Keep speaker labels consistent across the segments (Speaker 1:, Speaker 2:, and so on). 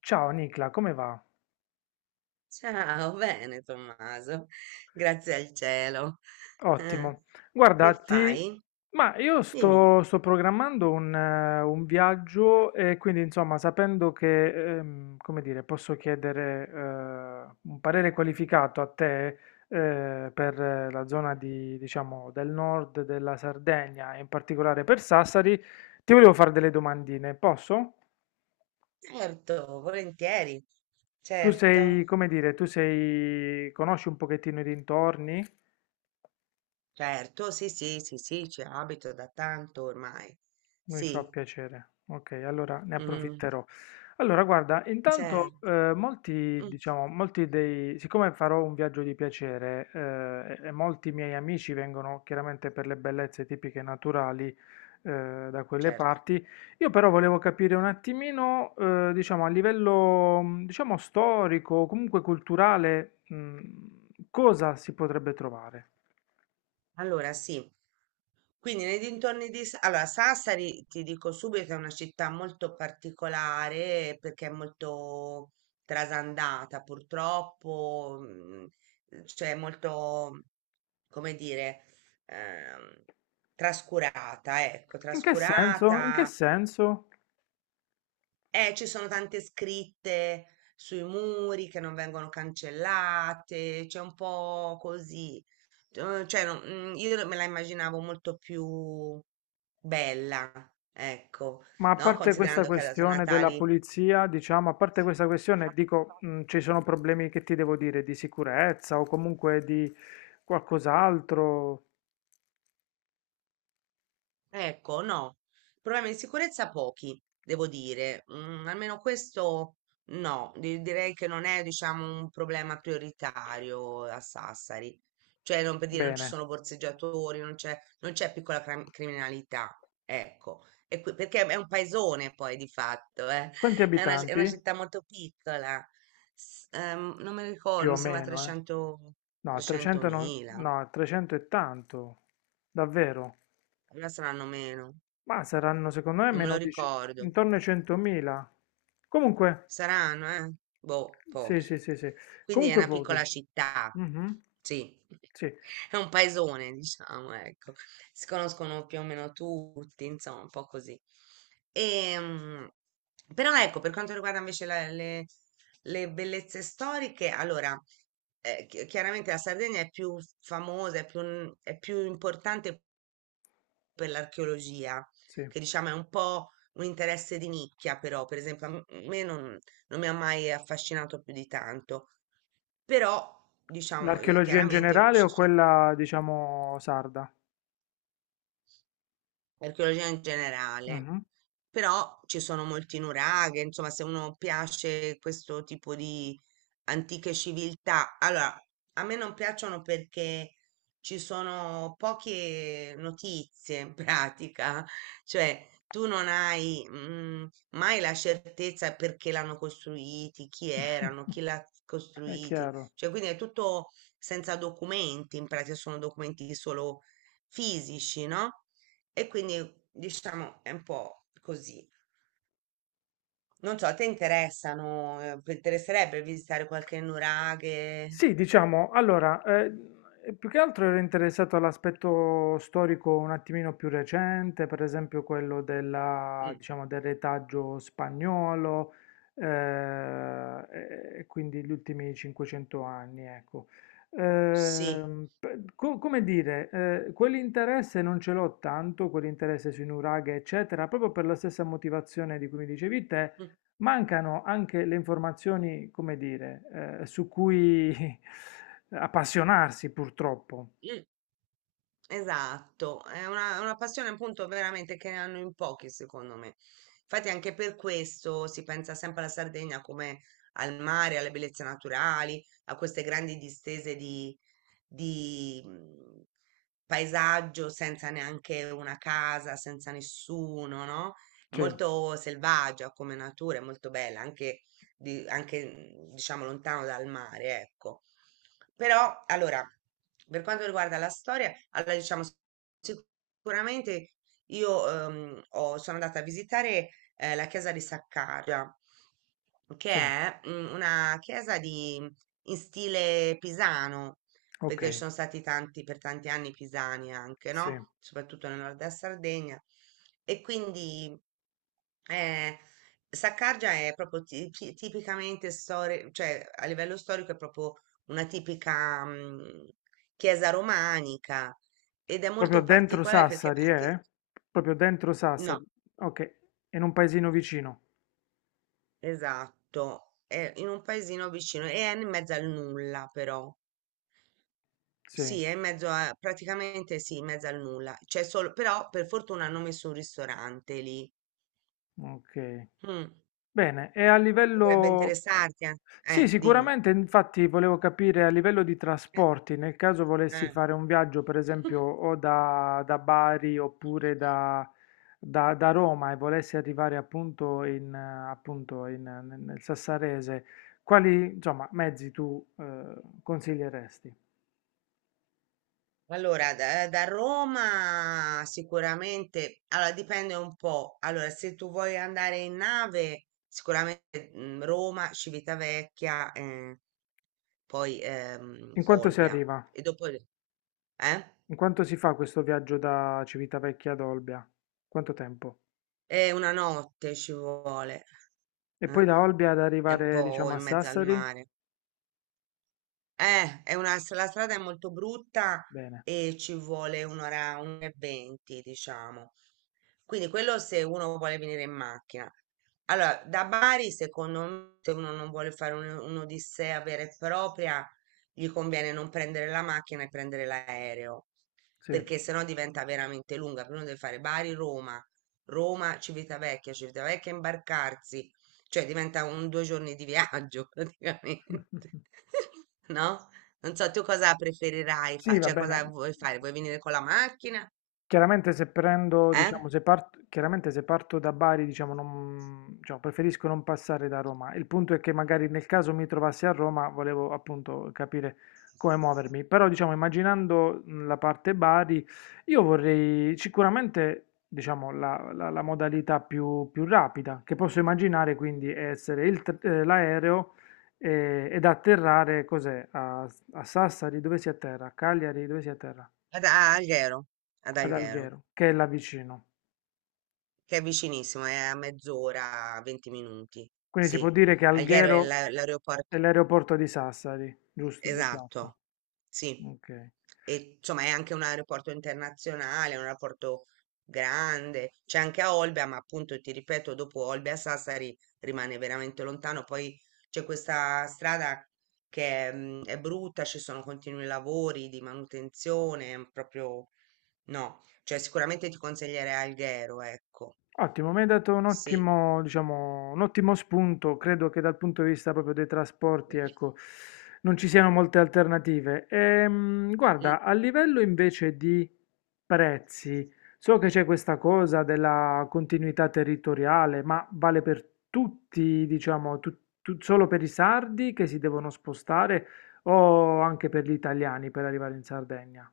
Speaker 1: Ciao Nicla, come va?
Speaker 2: Ciao, bene Tommaso, grazie al cielo. Eh,
Speaker 1: Ottimo. Guarda,
Speaker 2: che
Speaker 1: ti...
Speaker 2: fai?
Speaker 1: Ma io
Speaker 2: Dimmi.
Speaker 1: sto programmando un viaggio e quindi insomma sapendo che, come dire, posso chiedere un parere qualificato a te per la zona di, diciamo, del nord della Sardegna e in particolare per Sassari, ti volevo fare delle domandine, posso?
Speaker 2: Certo, volentieri.
Speaker 1: Tu sei,
Speaker 2: Certo,
Speaker 1: come dire, tu sei, conosci un pochettino i dintorni?
Speaker 2: certo, sì, sì, sì, sì, ci abito da tanto ormai.
Speaker 1: Mi fa
Speaker 2: Sì,
Speaker 1: piacere. Ok, allora ne
Speaker 2: mm,
Speaker 1: approfitterò. Allora, guarda,
Speaker 2: certo,
Speaker 1: intanto molti,
Speaker 2: mm,
Speaker 1: diciamo, molti dei, siccome farò un viaggio di piacere e molti miei amici vengono chiaramente per le bellezze tipiche naturali da quelle
Speaker 2: certo.
Speaker 1: parti. Io però volevo capire un attimino, diciamo, a livello, diciamo, storico, o comunque culturale, cosa si potrebbe trovare?
Speaker 2: Allora, sì. Quindi nei dintorni di. Allora, Sassari, ti dico subito, è una città molto particolare perché è molto trasandata, purtroppo. Cioè molto, come dire, ehm, trascurata, ecco,
Speaker 1: In che senso? In che
Speaker 2: trascurata.
Speaker 1: senso?
Speaker 2: Ci sono tante scritte sui muri che non vengono cancellate, c'è un po' così. Cioè, no, io me la immaginavo molto più bella, ecco,
Speaker 1: Ma a
Speaker 2: no?
Speaker 1: parte questa
Speaker 2: Considerando che ha dato i
Speaker 1: questione della
Speaker 2: Natali.
Speaker 1: pulizia, diciamo, a parte questa questione, dico, ci sono problemi che ti devo dire di sicurezza o comunque di qualcos'altro.
Speaker 2: Ecco, no, problemi di sicurezza pochi, devo dire. Almeno questo no, direi che non è, diciamo, un problema prioritario a Sassari. Cioè, non per dire non ci
Speaker 1: Bene.
Speaker 2: sono borseggiatori, non c'è piccola criminalità, ecco. Perché è un paesone poi di fatto, eh.
Speaker 1: Quanti
Speaker 2: È una
Speaker 1: abitanti?
Speaker 2: città molto piccola. Non me lo
Speaker 1: Più
Speaker 2: ricordo,
Speaker 1: o
Speaker 2: mi sembra
Speaker 1: meno, eh.
Speaker 2: 300,
Speaker 1: No, 300 non...
Speaker 2: 300.000,
Speaker 1: no, 300 è tanto. Davvero?
Speaker 2: allora saranno meno,
Speaker 1: Ma saranno secondo me
Speaker 2: non me
Speaker 1: meno
Speaker 2: lo
Speaker 1: di... ce-
Speaker 2: ricordo.
Speaker 1: intorno ai 100.000. Comunque,
Speaker 2: Saranno, eh? Boh,
Speaker 1: sì,
Speaker 2: pochi.
Speaker 1: sì, sì, sì.
Speaker 2: Quindi è
Speaker 1: Comunque
Speaker 2: una
Speaker 1: pochi.
Speaker 2: piccola città,
Speaker 1: Mhm.
Speaker 2: sì,
Speaker 1: Sì,
Speaker 2: è un paesone, diciamo, ecco. Si conoscono più o meno tutti, insomma, un po' così. Ehm, Però ecco, per quanto riguarda invece le bellezze storiche, allora, chiaramente la Sardegna è più famosa, è più importante per l'archeologia,
Speaker 1: sì.
Speaker 2: che diciamo è un po' un interesse di nicchia, però, per esempio, a me non mi ha mai affascinato più di tanto, però, diciamo,
Speaker 1: L'archeologia in
Speaker 2: chiaramente
Speaker 1: generale o
Speaker 2: ci sono
Speaker 1: quella, diciamo, sarda?
Speaker 2: archeologia in generale,
Speaker 1: Mhm.
Speaker 2: però ci sono molti nuraghe, insomma, se uno piace questo tipo di antiche civiltà, allora a me non piacciono perché ci sono poche notizie in pratica, cioè tu non hai mai la certezza perché l'hanno costruiti, chi erano, chi l'ha
Speaker 1: È
Speaker 2: costruiti,
Speaker 1: chiaro.
Speaker 2: cioè quindi è tutto senza documenti, in pratica sono documenti solo fisici, no? E quindi diciamo è un po' così. Non so, a te interessano, ti interesserebbe visitare qualche nuraghe?
Speaker 1: Sì, diciamo, allora, più che altro ero interessato all'aspetto storico un attimino più recente, per esempio quello della,
Speaker 2: Mm,
Speaker 1: diciamo, del retaggio spagnolo, eh, e quindi gli ultimi 500 anni, ecco.
Speaker 2: sì.
Speaker 1: Come dire, quell'interesse non ce l'ho tanto, quell'interesse sui nuraghe, eccetera, proprio per la stessa motivazione di cui mi dicevi te.
Speaker 2: Mm,
Speaker 1: Mancano anche le informazioni, come dire, su cui appassionarsi purtroppo.
Speaker 2: mm. Esatto, è una passione appunto veramente che ne hanno in pochi secondo me. Infatti anche per questo si pensa sempre alla Sardegna come al mare, alle bellezze naturali, a queste grandi distese di paesaggio senza neanche una casa, senza nessuno, no?
Speaker 1: Sì,
Speaker 2: Molto selvaggia come natura, è molto bella, anche diciamo lontano dal mare, ecco. Però, allora, per quanto riguarda la storia, allora diciamo sicuramente io sono andata a visitare la chiesa di Saccaria, che
Speaker 1: sì,
Speaker 2: è una chiesa di, in stile pisano,
Speaker 1: ok,
Speaker 2: perché ci sono stati tanti, per tanti anni pisani anche,
Speaker 1: sì.
Speaker 2: no? Soprattutto nel nord della Sardegna. E quindi eh, Saccargia è proprio tipicamente storia, cioè a livello storico è proprio una tipica chiesa romanica ed è
Speaker 1: Proprio
Speaker 2: molto
Speaker 1: dentro
Speaker 2: particolare perché
Speaker 1: Sassari,
Speaker 2: anche.
Speaker 1: eh? Proprio dentro Sassari.
Speaker 2: No,
Speaker 1: Ok, in un paesino vicino.
Speaker 2: esatto, è in un paesino vicino e è in mezzo al nulla però.
Speaker 1: Sì.
Speaker 2: Sì, è in mezzo a, praticamente sì, in mezzo al nulla. C'è solo, però per fortuna hanno messo un ristorante lì.
Speaker 1: Ok.
Speaker 2: Mm,
Speaker 1: Bene, e a
Speaker 2: potrebbe
Speaker 1: livello...
Speaker 2: interessarti, eh?
Speaker 1: Sì,
Speaker 2: Dimmi.
Speaker 1: sicuramente, infatti volevo capire a livello di
Speaker 2: Eh,
Speaker 1: trasporti, nel caso volessi
Speaker 2: eh.
Speaker 1: fare un viaggio, per esempio, o da, da Bari oppure da, da Roma e volessi arrivare appunto in, appunto in, nel Sassarese, quali, insomma, mezzi tu consiglieresti?
Speaker 2: Allora, da Roma sicuramente, allora dipende un po'. Allora, se tu vuoi andare in nave, sicuramente Roma, Civitavecchia, poi
Speaker 1: In quanto si
Speaker 2: Olbia.
Speaker 1: arriva?
Speaker 2: E dopo, eh?
Speaker 1: In quanto si fa questo viaggio da Civitavecchia ad Olbia? Quanto tempo?
Speaker 2: È una notte ci vuole.
Speaker 1: E poi
Speaker 2: eh,
Speaker 1: da Olbia ad
Speaker 2: È un
Speaker 1: arrivare,
Speaker 2: po'
Speaker 1: diciamo, a
Speaker 2: in mezzo al
Speaker 1: Sassari?
Speaker 2: mare. È una, la strada è molto brutta
Speaker 1: Bene,
Speaker 2: e ci vuole un'ora, un'ora e venti, diciamo. Quindi quello se uno vuole venire in macchina. Allora, da Bari, secondo me, se uno non vuole fare un'odissea vera e propria, gli conviene non prendere la macchina e prendere l'aereo
Speaker 1: sì.
Speaker 2: perché sennò diventa veramente lunga. Prima deve fare Bari-Roma, Roma-Civitavecchia, Civitavecchia imbarcarsi, cioè diventa un due giorni di viaggio praticamente, no? Non so, tu cosa preferirai
Speaker 1: Sì,
Speaker 2: fare?
Speaker 1: va
Speaker 2: Cioè, cosa
Speaker 1: bene.
Speaker 2: vuoi fare? Vuoi venire con la macchina?
Speaker 1: Chiaramente se prendo,
Speaker 2: Eh?
Speaker 1: diciamo, se parto, chiaramente se parto da Bari, diciamo, non- diciamo, preferisco non passare da Roma. Il punto è che magari nel caso mi trovassi a Roma, volevo appunto capire come muovermi. Però, diciamo, immaginando la parte Bari, io vorrei sicuramente, diciamo, la modalità più rapida che posso immaginare, quindi, è essere il l'aereo ed atterrare, cos'è? A, a Sassari, dove si atterra? A Cagliari, dove si atterra?
Speaker 2: Ad a Alghero, ad
Speaker 1: Ad
Speaker 2: Alghero,
Speaker 1: Alghero, che è là vicino.
Speaker 2: che è vicinissimo, è a mezz'ora, 20 minuti.
Speaker 1: Quindi si può
Speaker 2: Sì,
Speaker 1: dire che
Speaker 2: Alghero è
Speaker 1: Alghero
Speaker 2: l'aeroporto.
Speaker 1: è l'aeroporto di Sassari, giusto? Di fatto.
Speaker 2: Esatto, sì.
Speaker 1: Ok.
Speaker 2: E insomma è anche un aeroporto internazionale, un aeroporto grande, c'è anche a Olbia, ma appunto ti ripeto, dopo Olbia Sassari rimane veramente lontano. Poi c'è questa strada che è, brutta, ci sono continui lavori di manutenzione, è proprio no, cioè sicuramente ti consiglierei Alghero, ecco.
Speaker 1: Ottimo, mi hai dato un
Speaker 2: Sì.
Speaker 1: ottimo, diciamo, un ottimo spunto. Credo che dal punto di vista proprio dei trasporti, ecco, non ci siano molte alternative. Guarda, a livello invece di prezzi, so che c'è questa cosa della continuità territoriale, ma vale per tutti, diciamo, solo per i sardi che si devono spostare o anche per gli italiani per arrivare in Sardegna?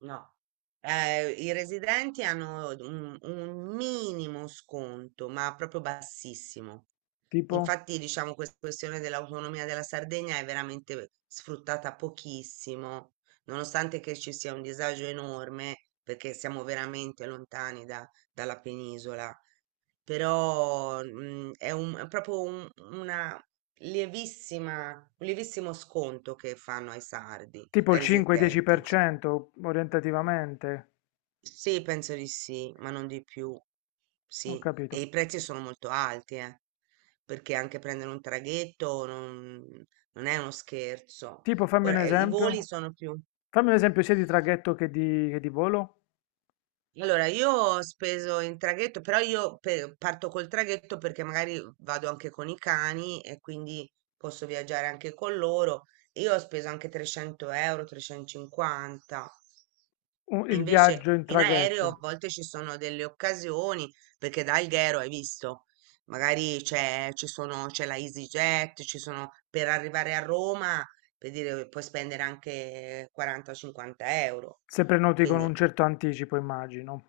Speaker 2: No, i residenti hanno un minimo sconto, ma proprio bassissimo.
Speaker 1: Tipo?
Speaker 2: Infatti, diciamo, questa questione dell'autonomia della Sardegna è veramente sfruttata pochissimo, nonostante che ci sia un disagio enorme, perché siamo veramente lontani dalla penisola. Però, è è proprio una lievissima, un lievissimo sconto che fanno ai sardi,
Speaker 1: Tipo
Speaker 2: ai
Speaker 1: il
Speaker 2: residenti.
Speaker 1: 5-10% orientativamente.
Speaker 2: Sì, penso di sì, ma non di più.
Speaker 1: Ho
Speaker 2: Sì, e
Speaker 1: capito.
Speaker 2: i prezzi sono molto alti, perché anche prendere un traghetto non, non è uno scherzo.
Speaker 1: Tipo, fammi un
Speaker 2: Ora, i voli
Speaker 1: esempio.
Speaker 2: sono più.
Speaker 1: Fammi un esempio sia di traghetto che di volo.
Speaker 2: Allora, io ho speso in traghetto, però io parto col traghetto perché magari vado anche con i cani e quindi posso viaggiare anche con loro. Io ho speso anche 300 euro, 350.
Speaker 1: Il viaggio
Speaker 2: Invece
Speaker 1: in
Speaker 2: in aereo a
Speaker 1: traghetto,
Speaker 2: volte ci sono delle occasioni, perché da Alghero hai visto, magari c'è la EasyJet, ci sono, per arrivare a Roma, per dire, puoi spendere anche 40-50 euro.
Speaker 1: se prenoti con un
Speaker 2: Quindi
Speaker 1: certo anticipo, immagino.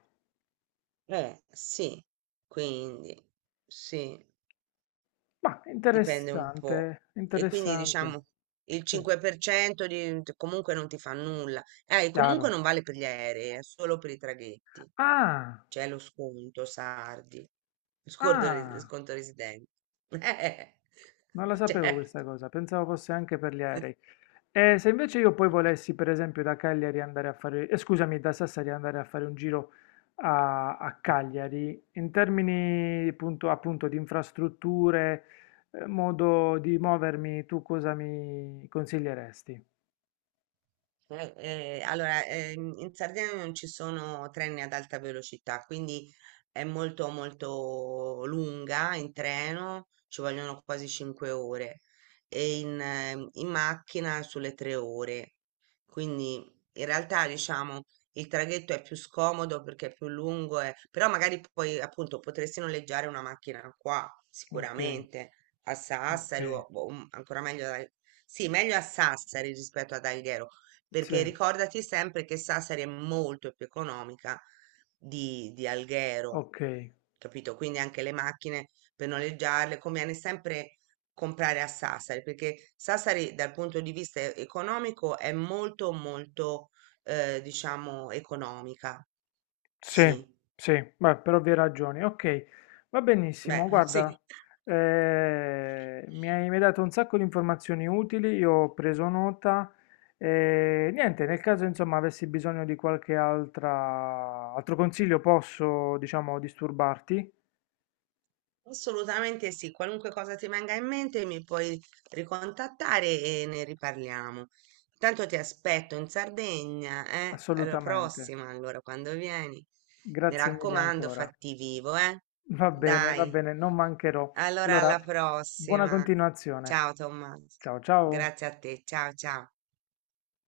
Speaker 2: sì, quindi sì,
Speaker 1: Ma
Speaker 2: dipende un po'.
Speaker 1: interessante,
Speaker 2: E quindi
Speaker 1: interessante.
Speaker 2: diciamo il
Speaker 1: Sì,
Speaker 2: 5% comunque non ti fa nulla. E comunque
Speaker 1: chiaro.
Speaker 2: non vale per gli aerei, è solo per i traghetti.
Speaker 1: Ah,
Speaker 2: C'è lo sconto, sardi, sconto,
Speaker 1: ah,
Speaker 2: sconto residente. Eh,
Speaker 1: non la sapevo questa
Speaker 2: certo.
Speaker 1: cosa, pensavo fosse anche per gli aerei. E se invece io poi volessi, per esempio, da Cagliari andare a fare, scusami, da Sassari andare a fare un giro a, a Cagliari, in termini appunto, appunto di infrastrutture, modo di movermi, tu cosa mi consiglieresti?
Speaker 2: Allora, in Sardegna non ci sono treni ad alta velocità, quindi è molto molto lunga in treno, ci vogliono quasi 5 ore e in macchina sulle 3 ore. Quindi in realtà diciamo il traghetto è più scomodo perché è più lungo, però magari poi appunto potresti noleggiare una macchina qua
Speaker 1: Ok,
Speaker 2: sicuramente a
Speaker 1: ok,
Speaker 2: Sassari o ancora meglio sì, meglio a Sassari rispetto ad Alghero
Speaker 1: sì,
Speaker 2: perché ricordati sempre che Sassari è molto più economica di Alghero,
Speaker 1: ok.
Speaker 2: capito? Quindi anche le macchine per noleggiarle conviene sempre comprare a Sassari, perché Sassari dal punto di vista economico è molto molto diciamo economica.
Speaker 1: Sì,
Speaker 2: Sì,
Speaker 1: sì, beh, per ovvie ragioni. Ok, va
Speaker 2: beh,
Speaker 1: benissimo. Guarda,
Speaker 2: sì.
Speaker 1: mi hai dato un sacco di informazioni utili, io ho preso nota. E niente, nel caso insomma avessi bisogno di altro consiglio, posso, diciamo, disturbarti?
Speaker 2: Assolutamente sì, qualunque cosa ti venga in mente mi puoi ricontattare e ne riparliamo. Intanto ti aspetto in Sardegna, eh? Alla
Speaker 1: Assolutamente.
Speaker 2: prossima, allora, quando vieni. Mi
Speaker 1: Grazie mille
Speaker 2: raccomando,
Speaker 1: ancora.
Speaker 2: fatti vivo, eh?
Speaker 1: Va
Speaker 2: Dai,
Speaker 1: bene, non mancherò.
Speaker 2: allora alla
Speaker 1: Allora, buona
Speaker 2: prossima.
Speaker 1: continuazione.
Speaker 2: Ciao Tommaso,
Speaker 1: Ciao, ciao.
Speaker 2: grazie a te, ciao ciao.